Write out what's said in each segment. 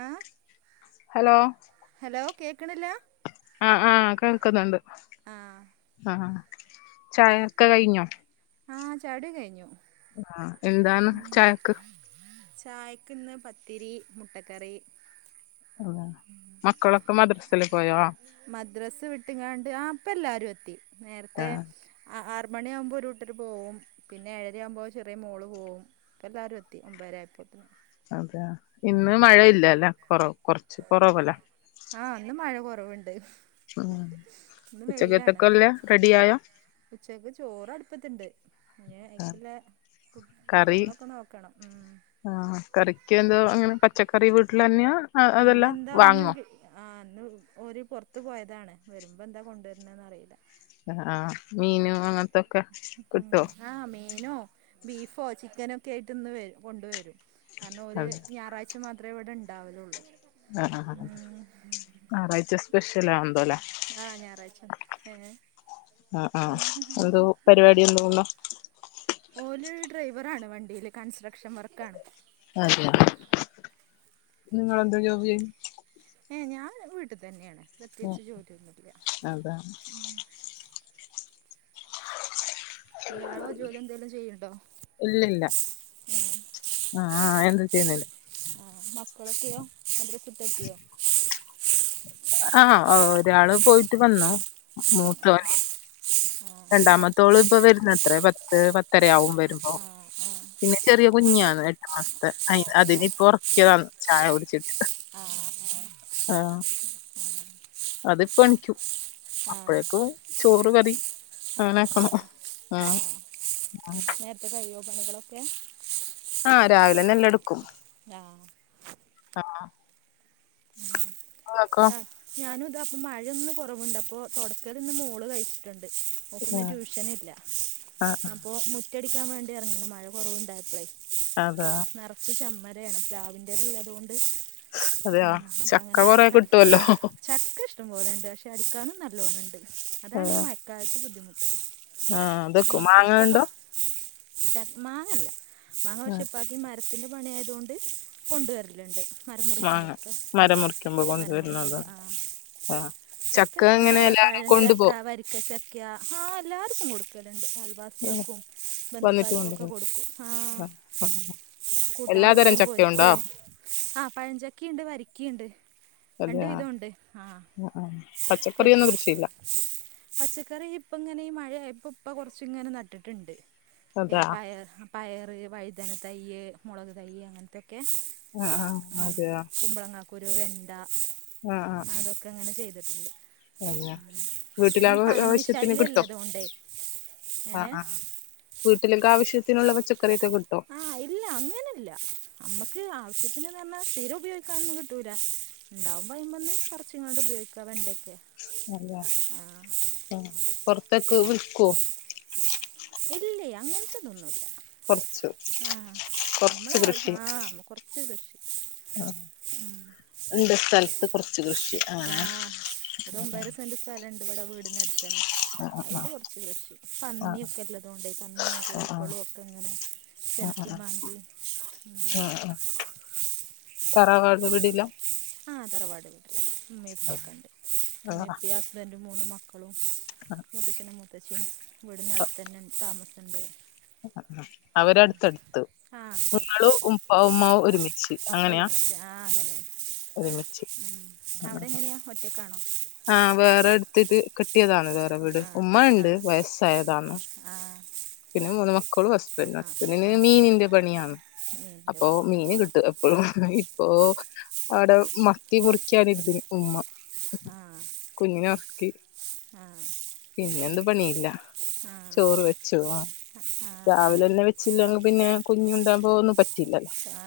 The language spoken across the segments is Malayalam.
ആ ഹലോ ഹലോ കേക്ക്ണില്ലാ ആഹ് ആഹ് കേൾക്ക്ന്നുണ്ട് ആ ഹാഹാ ചായ ഒക്കെ കഴിഞ്ഞോ ആഹ് ചായുട്യാക്കെ കഴിഞ്ഞു ആഹ് എന്താണ് ചായക്ക് ചായക്ക് ഇന്ന് പത്തിരീ മുട്ടക്കറി ആഹ് മക്കളൊക്കെ മദ്രസില് പോയോ മദ്രസ് വിട്ട്ങ്ങാണ്ട് ആഹ് പ്പെല്ലാരും എത്തി നേരത്തെ ആഹ് ആ ആറ് മണിയാകുമ്പോ ഒരൂട്ടര് പോകും പിന്നെ ഏഴരയാവുമ്പോ ചെറിയ മോള് പോകും പ്പേല്ലാരും എത്തി ഒമ്പരായപ്പോത്തിന് അതെ ഇന്ന് മഴയില്ലല്ലെ കൊറവ് കൊറച്ച് കൊറവല്ലെ ആഹ് ഇന്ന് മഴ കൊറവ്ണ്ട് ഉം ഉച്ചക്കെത്തക്കല്ലെ റെഡിയാ ഉച്ചക്ക് ചോറ് അടുപ്പത്തിട്ട് ന്നെ അയ്ക്കില്ലേ കുട്ട് കറി കറികളൊക്കെ നോക്കണം ഉം ആഹ് കറിക്ക് എന്തോ അങ്ങനെ പച്ചക്കറി വീട്ടിലന്ന്യാ അതെല്ലാ വാങ്ങോ ആഹ് ഇന്ന് ഓര് പാെറത്ത് പോയതാണ് വരുമ്പോ എന്താ കൊണ്ടുവര്ന്ന് അറീല്ല അഹ് ആഹ് മീനും അങ്ങത്തൊക്കെ കിട്ടോ ആഹ് മീനാേ ബീഫോ ചിക്കനൊക്കെ ആയിട്ട് ഇന്ന് വരും കൊണ്ടുവരും കാരണം ഓര് അതെ ഞാറായ്- ഴ്ച മാത്രെ ഇവടെണ്ടാവലുള്ളൂ അഹ്ആഹ് ഹാ ഞായറാഴ്ച സ്പെഷ്യൽ ആണ്ല്ലോ ലെ ആഹ് ഞായറാഴ്ച്ച ഹേ ആഹ് ആഹ് എന്തോ [unintelligible] ഓല് ഡ്രൈവറാണ് വണ്ടിയില് കൺസ്ട്രക്ഷൻ വർക്കാണ് അയ്ശരി നിങ്ങളെന്ത് ജോബ് ചെയ്യ് ഏഹ് ഞാൻ വീട്ട്തന്നെണ് പ്രത്യേകിച്ച് ജോലി ഒന്നുല്ല അതാ ഇയാളോ ജോലി എന്തെലും ചെയ്യ്ണ്ടോ ഇല്ലില്ല ആഹ് ആഹ് എന്തും ചെയ്യുന്നില്ല ആഹ് മക്കളൊക്കെയോ മദ്രസ്‌ വിട്ടെത്ത്യോ ആഹ് ഒരാള് പോയിട്ട് വന്നൂ ആ മൂത്തോന് ആ രണ്ടാമത്തോള് ഇപ്പം വരുന്ന അത്രേ പത്ത് പത്തരയാവും വരുമ്പോ ആ ആ ആ പിന്നെ ചെറിയ കുഞ്ഞാണ് എട്ടാം മാസ്ത്തെ അയ്ന് അതിനി ആ ഇപ്പ ഒറക്കിയതാണ്ചായ കുടിച്ചിട്ട് ആ ആഹ് അത്പ്പണിക്കും ആ അപ്പഴേക്കും ചോറ് കറി ആ അങ്ങനെ ആ ആക്കണം ആ ആഹ് നേരത്തെ കഴിയോ പണികളൊക്കെ ആഹ് രാവിലെന്നെല്ലെടുക്കും ആഹ് ആഹ് ഇങ്ങക്കോ [unintelligible] ഞാനും ഇതാ അപ്പ മഴയൊന്നു കാെറവ്ണ്ട് അപ്പൊ താെടക്കല് ഇന്ന് മോള് കഴിച്ചിട്ട്ണ്ട് മോക്കിന്ന് ആഹ് ട്യൂഷനില്ല ആഹ് അപ്പോൾ മുറ്റ് റ്റടിക്കാൻ വേണ്ടി ഇറങ്ങ്ണ് മഴ കൊറവ്ണ്ടായപ്പളെ അതാ നെറച്ച് ചമ്മരയാണ് പ്ലാവിൻ്റെ ല്ലെതോണ്ട് അതെയോ ആഹ് അപ്പം ചക്ക അങ്ങനെ കൊറെ അടിച്ച് കിട്ടുവല്ലോ ചക്ക ഇഷ്ടംപോലുണ്ട് പക്ഷെ അടിക്കാനും നല്ലോണംണ്ട് അതാണ് ഈ അതെ മയക്കാലത്ത് ബുദ്ധിമുട്ട് ആ അതൊക്കെ ഉം മാങ്ങണ്ടോ ചട്ടപ്പ- മാങ്ങല്ല മാങ്ങ പക്ഷേ ഇപ്പാക്കി മരത്തിന്റെ പണി ആയതൊൻണ്ട് കൊണ്ടുവരല്ണ്ട് മാങ്ങ മരമുറിക്കുമ്പോഴൊക്കെ ഉം മരം മുറിക്കുമ്പോ കൊണ്ടുവരുന്നത് മരംമുറിക്കുമ്പ ആഹ്. ആ ചക്ക ഇഷ്ടം ഇങ്ങനെ പോലെ എല്ലാരും പഴഞ്ചക്ക കൊണ്ടുപോ വരി ചക്കാ ആഹ് എല്ലാർക്കും കൊടുക്കല്ണ്ട് അൽവാ യാക്കും വന്നിട്ട് ബന്ധുക്കാർക്കും ഒക്കെ കൊണ്ടുപോ കൊടുക്കും ആഹ് കൂട്ടാൻ എല്ലാതരം വെക്കും ചക്കയുണ്ടോ പൊരിക്കും ആഹ് പഴഞ്ചക്കിണ്ട് വരിക്കിണ്ട്. രണ്ട് അതെയ വിധം ഉണ്ട് ആഹ് പൊരി പച്ചക്കറിയൊന്നും കൃഷിയില്ല പച്ചക്കറി ഇപ്പ ങ്ങനെ ഈ മഴ ആയപ്പോ പ്പ കൊറച്ച് ഇങ്ങനെ നട്ടിട്ടുണ്ട്. അതാ പയ പയറ് വഴുതന തൈയ്യ് മുളക് തൈയ്യ് അങ്ങൻത്തൊക്കെ ആഹ് ആഹ് അതെയാ. കുമ്പളങ്ങാ ക്കുരു വെണ്ടാ ആഹ് ആ. അങ്ങനെ ചെയ്തിട്ടുണ്ട്. അതെ വീട്ടിലെ ഇ പന്നി ആവശ്യത്തിന് കിട്ടോ ശല്യല്ലേ അതുകൊണ്ടേയ് ങ്ങനെ വീട്ടിലിൽക്ക് ആവശ്യത്തിനുള്ള പച്ചക്കറിയൊക്കെ കിട്ടോ? ആ ഇല്ല അങ്ങനല്ല നമ്മക്ക് ആവശ്യത്തിന്ന്ന് പറഞ്ഞാ സ്ഥിരം ഉപയോഗിക്കാനൊന്നും കിട്ടൂല. ഉണ്ടാവുമ്പ അയിമന്ന് പറിച്ങ്ങാണ്ട് ഉപയോഗിക്കാം വേണ്ടയ്ക്കാ അല്ല ആഹ് പൊറത്തേക്ക് വിൽക്കോ? ഇല്ലയ് അങ്ങൻത്തെതൊന്നുല്ല. കൊറച്ചു ആഹ് കൊറച്ച് നമ്മള് കൃഷി ആ ആ കൊർച്ച് കൃഷി. ഉം ണ്ട് സ്ഥലത്ത് കൊർച്ച് കൃഷി അങ്ങനെ രണ്ടു വടെ വീടിന്നടുത്തന്നെ. [inaudible] അത് കൊർച്ച് കൃഷി ആഹ് പന്നിയൊക്കെ ഉള്ളതൊൻണ്ട് ഈ പന്നിയും ആഹ് കോഴിക്കളും ഒക്കെ ഇങ്ങനെ ആഹ് ആഹ് ആഹ് ച്ചൻക്കി മാന്തി ആഹ് ആഹ് ആഹ് തറവാട് വീടിലാ? ആഹ് തറവാട് വീട്ടിലാ, ഇമ്മീം ഇപ്പിഒക്കെ ഉണ്ട്, ഇമ്മീം ഇപ്പി ഹസ്ബൻഡും മൂന്ന് മക്ക ക്കളും മൂത്തച്ഛനും മൂത്തച്ചിം വീടിന്റെ അടുത്തന്നെ താമസണ്ട്. അവരടുത്തടുത്ത് ആ അടുത്തത് നിങ്ങളും ഉപ്പാവും ഉമ്മാവും ഒരുമി ഒരുമിച്ച് ആഹ് അങ്ങനേണ്, ഒരുമിച്ച് ഉം ആഹ് ആഹ് അവടെങ്ങനെയാ ഒറ്റയ്ക്കാണോ? ആഹ് വേറെ എട്ത്തിട്ട് കി ട്ട്യതാണ് വേറെ വീട്, ആ ആ ആ ഉമ്മണ്ട് വയസ്സായതാന്ന്. ആ പിന്നെ മൂന്ന് മക്കളും ഹസ്ബൻഡ് ആ ഹസ്ബൻഡിന് ആ ആ മീനിന്റെ പണിയാണ് നീണ്ട അപ്പൊ പണി ആ മീന് കി അപ്പോഴും ഇപ്പൊ ആടെ മത്തി മുറിക്കാന് ഇരുന്നിന് ഉമ്മ. ആഹ് കുഞ്ഞിനെ ഒർക്കി പിന്നെന്ത് പണിയില്ല. ആ ചോറ് വെച്ചു, ആഹ് ആ ആ രാവിലെന്നെ വേ ച്ചിലങ്കി പിന്നെ കുഞ്ഞുണ്ടാമ്പോനും പ ആഹ് ആ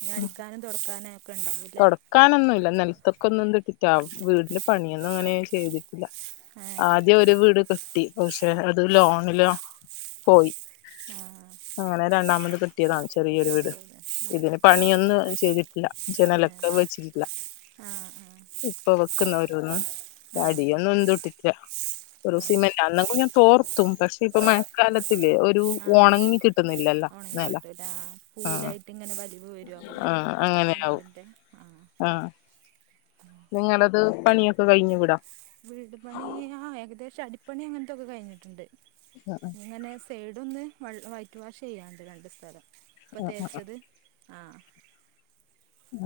നി അടിക്കാനും തൊടക്കാനും ഒക്കെ ഇണ്ടാവുംല്ലേ? ക്കാനൊന്നുല്ല, നെല്ത്തൊക്കെ ഒന്നുംന്നും ഇട്ടിട്ട വീട്ല് പണിയൊന്നും അങ്ങനെ ചെയ്തിട്ടില്ല. ആ ആദ്യം ഒരു വീട് കിട്ടി, പക്ഷെ അത് ലോണിലാ പോയി. ആ അങ്ങനെ രണ്ടാമത് ക്ക് കിട്ടിയതാ ചെറിയൊരു വീട് കിട്ടിയത് ആ ഇതിന് പണിയൊന്നും ചെയ്തിട്ടില്ല. ആ ജനലൊക്കെ വെച്ചിട്ടില്ല ആ ഇപ്പൊ വെക്കുന്നരോന്നും ആ ആ പടിയൊന്നും ന്തും ഇട്ടിട്ടില്ല്യ ഒരു സിമെന്റാന്നെങ്കും ഞാ തോർത്തും പക്ഷെ ഇപ്പൊ മഴക്കാലത്തില്ലേ ഒരു ആഹ ഒണങ്ങി കിട്ടുന്നില്ലല്ലോ ഒണങ്ങി നെല കിട്ടൂല ആ പൂലായിട്ട് ഇങ്ങനെ വലിവ് വരും യോഗൊല്ല്യ നനവിൻ്റെ ആ ആഹ നിങ്ങളത് പണിയൊക്കെ കഴിഞ്ഞ വിടാ വീട് പണി ആ ഏകദേശം അടിപ്പണി അങ്ങനത്തൊക്കെ കഴിഞ്ഞിട്ടിണ്ട് ആ അ അങ്ങനെ സൈഡൊന്ന് വൾ വൈറ്റ് വാഷ് ചെയ്യാനുണ്ട് രണ്ട് സ്ഥലം ഇപ്പ ആഹ് ആഹ് തേച്ചത് ആഹ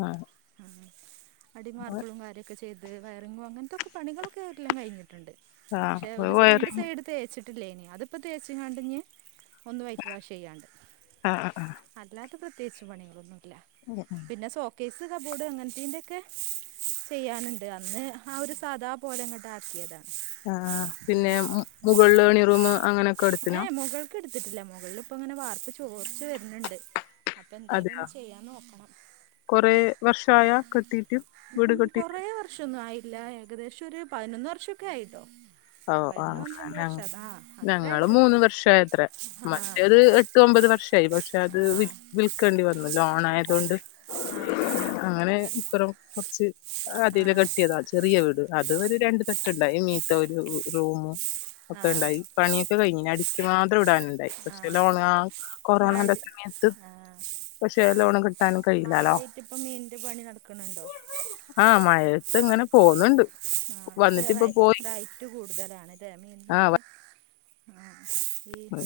ആഹ ആഹ്, അടിമാർബിളും കാര്യൊക്കെ ചെയ് അത് വയറിങ്ങോ അങ്ങൻത്തൊക്കേ പണികളൊക്കെ എല്ലാം കഴിഞ്ഞിട്ട്ണ്ട് പക്ഷെ ആഹ് ഒരു രണ്ട് വയറിങ് സൈഡ് തേച്ചിട്ടില്ലേനി അതിപ്പോം തേച്ചിങ്ങാണ്ട് ഇനി ഒന്ന് വൈറ്റ് വാഷെയ്യാണ്ട് ആഹ് ആഹ് അല്ലാത്ത പ്രത്യേകിച്ച് പണികളൊന്നുംല്ല പിന്നെ സോക്കേസ് കബോർഡ് അങ്ങനത്തിന്റെ ക്കെ ചെയ്യാനിണ്ട് അന്ന് ആ ഒരു സഥാ പോലെ അങ്ങോട്ട് ആക്കിയതാ ആ പിന്നെ മ് മുകള് ളണിറൂമ് അങ്ങനെ ഏ മുകൾക്ക് എട്ത്തിട്ടില്ല മുകളി ഇപ്പ ഇങ്ങനെ വാർപ്പ്‌ ചോർച്ച് വരണിണ്ട് അപ്പ എന്തേലും അതെയോ ഒന്ന് ചെയ്യാൻ നോക്കണം കൊറേ വർഷായ കെട്ടീട്ട് ഉ വീട് മം കെട്ടീട്ട് കൊറേ വർഷൊന്നും ആയില്ല ഏകദേശം ഒരു പതിനൊന്ന് വർഷമൊക്കെ ആയിട്ടോ പതിനൊന്ന് പന്ത്രണ്ട് വർഷം അതാ ആ ഞങ്ങൾ ആയിട്ടുണ്ട് മൂന്ന് വർഷമായത്ര ആ മറ്റേത് എട്ട് ഒമ്പത് വർഷമായി പഷ് പക്ഷ അത് ആ വി വിൽക്കേണ്ടി വന്നു ലോൺ ആയതോണ്ട് ആ അങ്ങനെ ഇപ്പറം കൊറച്ച് ആ അതില് കെട്ടിയതാ ചെറിയ വീട് അത് ഒരു രണ്ടു തട്ട്ണ്ടായി റൂമും ആ ആ ഒക്കെ ഇണ്ടായി പണിയൊക്കെ കഴിഞ്ഞഞിഅടി ഇത് മാത്രം ഇടാൻണ്ടായി ആ പക്ഷേ ലോണ് ആ മഴ കൊറോണേന്റെ സമയത്ത് ആ പക്ഷെ ലോൺ കിട്ടാനും കഴിയില്ലാലോ മഴയായിട്ട് ഇപ്പം മീനിൻ്റെ പണി നടക്കുന്നുണ്ടോ ആഹ മഴയത്ത് ഇങ്ങനെ പോണ് ണ്ട് ആ ഇപ്പൊ റൈറ്റ് കൂടുതലാണ് ഇതേ മീനിനൊക്കെ ആ ഈ മ്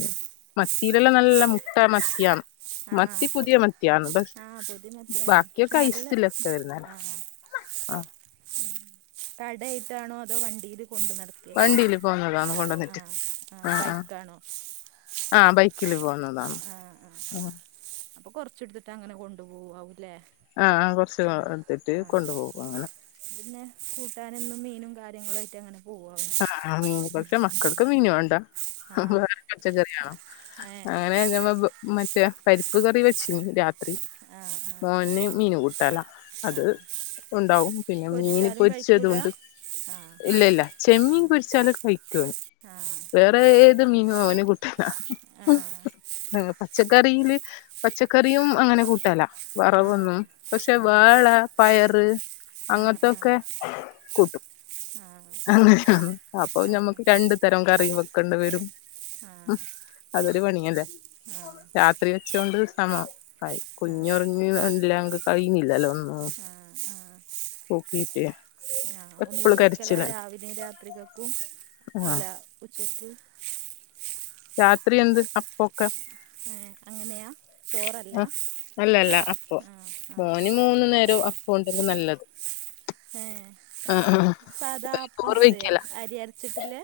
മത്തീയിലല്ലാം നല്ല മുട്ട മത്തിയാണ് ആ മത്തി പുതിയ മത്തിയാണ് പഷ് ആ പൊതി മത്തിയാണ് ബാക്കിയൊക്കെ ഐസിലൊക്കെ വരന്നല്ലെ മം കട ആയിട്ടാണോ അതോ വണ്ടില് കൊണ്ടു നടക്കെ വണ്ടിയില് പോന്നതാണ് ആ കൊണ്ടുവന്നിട്ട് ആ ആഹ് ആഹ് ബൈക്കാണോ ആ ബൈക്കിൽ പോന്ന് പോന്നതാണ് ആഹ ആഹ അപ്പൊ കൊറച്ച് എട്ത്തിട്ട് അങ്ങനെ കൊണ്ടുപോവാവൂല്ലേ ആ ആ കുറച്ച് ആ എടുത്തിട്ട് ആ കൊണ്ടു പോകും അങ്ങനെ പിന്നെ കൂട്ടാനൊന്നും മീനും കാര്യങ്ങളുംമായിട്ട് അങ്ങനെ പോവാവും ആ ആ മീൻ പക്ഷെ മക്കൾക്ക് മീൻ വേണ്ട ആ വേറെ പച്ചക്കറിയാണ് ഏ അങ്ങനെ ഞമ്മ മറ്റേ പരിപ്പ് കറി വെച്ചിന് രാത്രി ആ ആ മോന് മീൻ കൂട്ടാലാം ആ അത് ഉണ്ടാവും പിന്നെ മീന് പൊരിച്ചാലും കഴിക്കൂല പൊരിച്ചതുണ്ട് ആ ഇല്ല ഇല്ല ചെമ്മീൻ പൊരിച്ചാല് കഴിക്കും അവൻ ആ വേറെ ഏത് മീനും അവന് കൂട്ടല ആ ആ പച്ചക്കറിയില് പച്ചക്കറിയും അങ്ങനെ കൂട്ടല്ല ആ ആ വറവൊന്നും പക്ഷെ ആ ആ വേള ആ പയറ് ആ ആ ആ അങ്ങനത്തൊക്കെ കൂട്ടും ആ അങ്ങനെയ അപ്പൊ ഞമ്മക്ക് രണ്ടു തരം കറി വെക്കേണ്ടി വരും അ അതൊരു പണിയല്ലേ രാ കറി വെച്ചോണ്ട് സമആയി ആ കുഞ്ഞൊറിങ്ങില്ല കഴുന്നില്ലല്ലോ ആ ആ ആ ഒന്നിച്ച് എപ്പളും വെക്കൽ എല്ല കരച്ചിലാണ് രാവിലെയും രാത്രികൾക്കും ആഹ് അല്ല ഉച്ചക്ക് രാത്രി എന്ത് അപ്പൊക്കെ ഏഹ് അങ്ങനെയാ ചോറല്ല ആ അല്ല അല്ല അപ്പം ആ ആ മോന് മൂന്ന് നേരം അപ്പം ഉണ്ടെങ്കിൽ നല്ലത് ഹ ആഹ് ആഹ് സാദാ അപ്പം ചൂടേ അരി അരച്ചിട്ടില്ലേ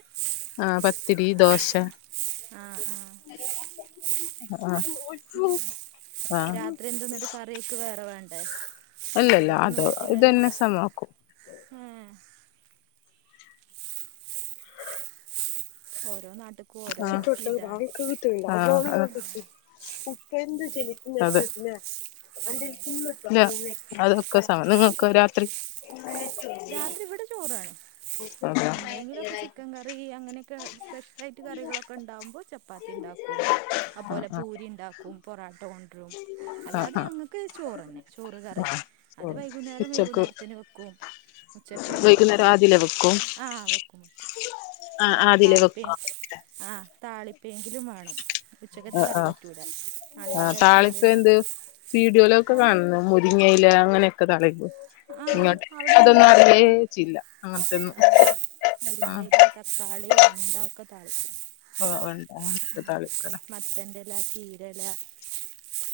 ആ പത്തിരി ദോശ ആഹ് ആഹ് അതാ ഉ രാത്രി എന്ത് ഇന്നിട്ട് കറി അയിക്ക് വേറെ വേണ്ടേ അല്ലല്ല ഉച്ചക്കത്തൊന്നും അതോ പറ്റില്ലല്ലോ ഇതന്നെ സമാക്കും ഏഹ് ഓരോ നാട്ട് ആഹ് ആഹ് അതെ ഇല്ല അതൊക്കെ [unintelligible] നിങ്ങക്കൊ രാത്രി രാത്രി ഇവിടെ ചോറ് വേണം ആഹ് എന്തെങ്കിലുമൊക്കെ ചിക്കൻ കറി അങ്ങനെയൊക്കെ സ്പെഷ്യല് ആയിട്ട് കറികളൊക്കെ ഉണ്ടാവുമ്പോൾ ചപ്പാത്തി ഉണ്ടാക്കും ആഹ് അപോലെ ആഹ് പൂരി ഉണ്ടാക്കും പൊറോട്ടോ കൊ ആഹ് അല്ലാതെ ആഹ് ഞങ്ങൾക്ക് ചോറ് തന്നെ ചോറ് കറി ആഹ് അത് ചോറ് വൈകുന്നേരം ഉച്ചക്ക് വൈകുന്നേരത്തിന് വെക്കും ഉച്ചക്ക് വേറെ വൈകുന്നേരം വെക്കും ആദ്യലേ വെക്കും ആഹ് വെക്കും [unintelligible] ആദ്യലേ താളിപ്പി വെക്കും ആ താളിപ്പയെങ്കിലും വേണം ഉച്ചക്കത്തെ ആഹ് കറി ആഹ് പറ്റൂല ആഹ് നാളികേരം അരച്ച താളിപ്പ് കറിയൊന്നും എന്ത് വീഡിയോയിലൊക്കെ താളിപ്പ് കാണുന്നു മുരിങ്ങയില അങ്ങനെയൊക്കെ താളിക്കുവോ ആ ഇങ്ങോട്ട്ക്കെ അവിടെയൊന്നും അതൊന്നും അറിയേ താളിപ്പില്ല ചെയല്ല അങ്ങനത്തൊന്നും ആ ആ മുരിങ്ങയില തക്കാളി വെണ്ട ഒക്കെ താളിക്കും ആ വെണ്ട താളിക്കലേ മത്തന്റെ ഇല ചീര ഇല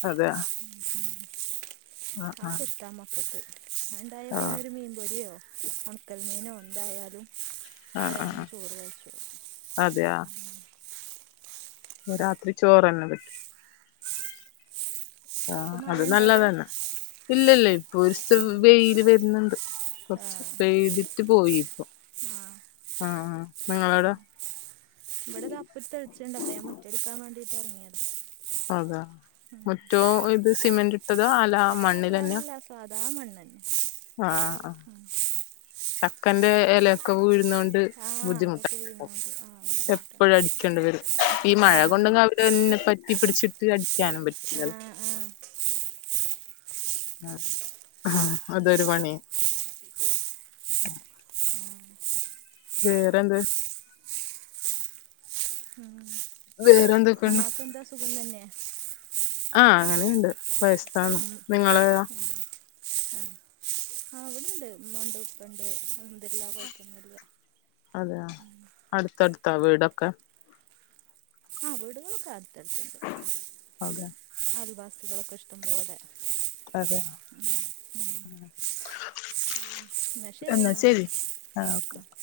അതെ അത് ആഹ് ഒക്കെ ഇഷ്ട മക്കൾക്ക് അത് ഉണ്ടായ പിന്നെ ആഹ് ഒരു മീൻപൊരിയോ ഉണക്കൽ മീനോ എന്തായാലും ആഹ് ആഹ് ഒരങ്ങനെ ചോറ് കഴിചോളും ഒ രാത്രി ചോറ്തന്നെ വെ ഇപ്പൊ മഴ ഉണ്ടൊ അവിടെ. ഇല്ല ഇല്ല ഇപ്പൊ ഒരു വെയില് വരുന്നുണ്ട് ആ കുറച്ച് പെയ്തിട്ട് പോയി ഇപ്പോ. ആ ആഹ് നിങ്ങളവിടെ ഇവിടെ ഇതാ ഇപ്പത്തിരി തെളിച്ചണ്ട്. അപ്പൊ ഞാൻ മുറ്റടിക്കാൻ വേണ്ടിട്ട് ഇറങ്ങിയതാ. അതാ. മുറ്റോ ഇത് സിമെന്റ് ഇട്ടതാ അതോ അല്ല അല്ല മണ്ണിലെന്നെയാ അല്ല സാധാ മണ്ണ് തന്നെ ആഹ ആ ചക്കന്റെ എല ഒക്കെ വീഴുന്നൊണ്ട് ആ ബുദ്ധിമുട്ടാണ്. അതൊക്കെ വീഴുന്നുണ്ട് ആ ബുദ്ധിമുട്ടാണ് എപ്പോഴും അടിക്കേണ്ടി വരും ഈ മഴ ആ കൊണ്ട അവിടെന്നെ പറ്റി പിടിച്ചിട്ട് അടിക്കാനും ആ പറ്റില്ലല്ലോ ആ ആ അതൊരു പണി ആ വേറെന്ത് ഉം വേറെന്തൊക്കെണ്ട് ഉമ്മാക്ക് എന്താ സുഖം തന്നെ ആ അങ്ങനെയുണ്ട് വയസാണ് ഉം. നിങ്ങളെയോ ആ ആ ആ ആ ഇവിടെ ഉണ്ട് ഉമ്മണ്ട്, ഉപ്പണ്ട് അൽഹംദുലില്ലാ കുഴപ്പൊന്നും ഇല്ല. അതെയാ. അടുത്തടുത്താ വീടൊക്കെ ആ വീടുകളൊക്കെ അടുത്തടുത്തുണ്ട്. അതെ അയൽവാസികളൊക്കെ ഇഷ്ടം പോലെ. അതെ എന്ന ശരി എന്നാല് ആഹ്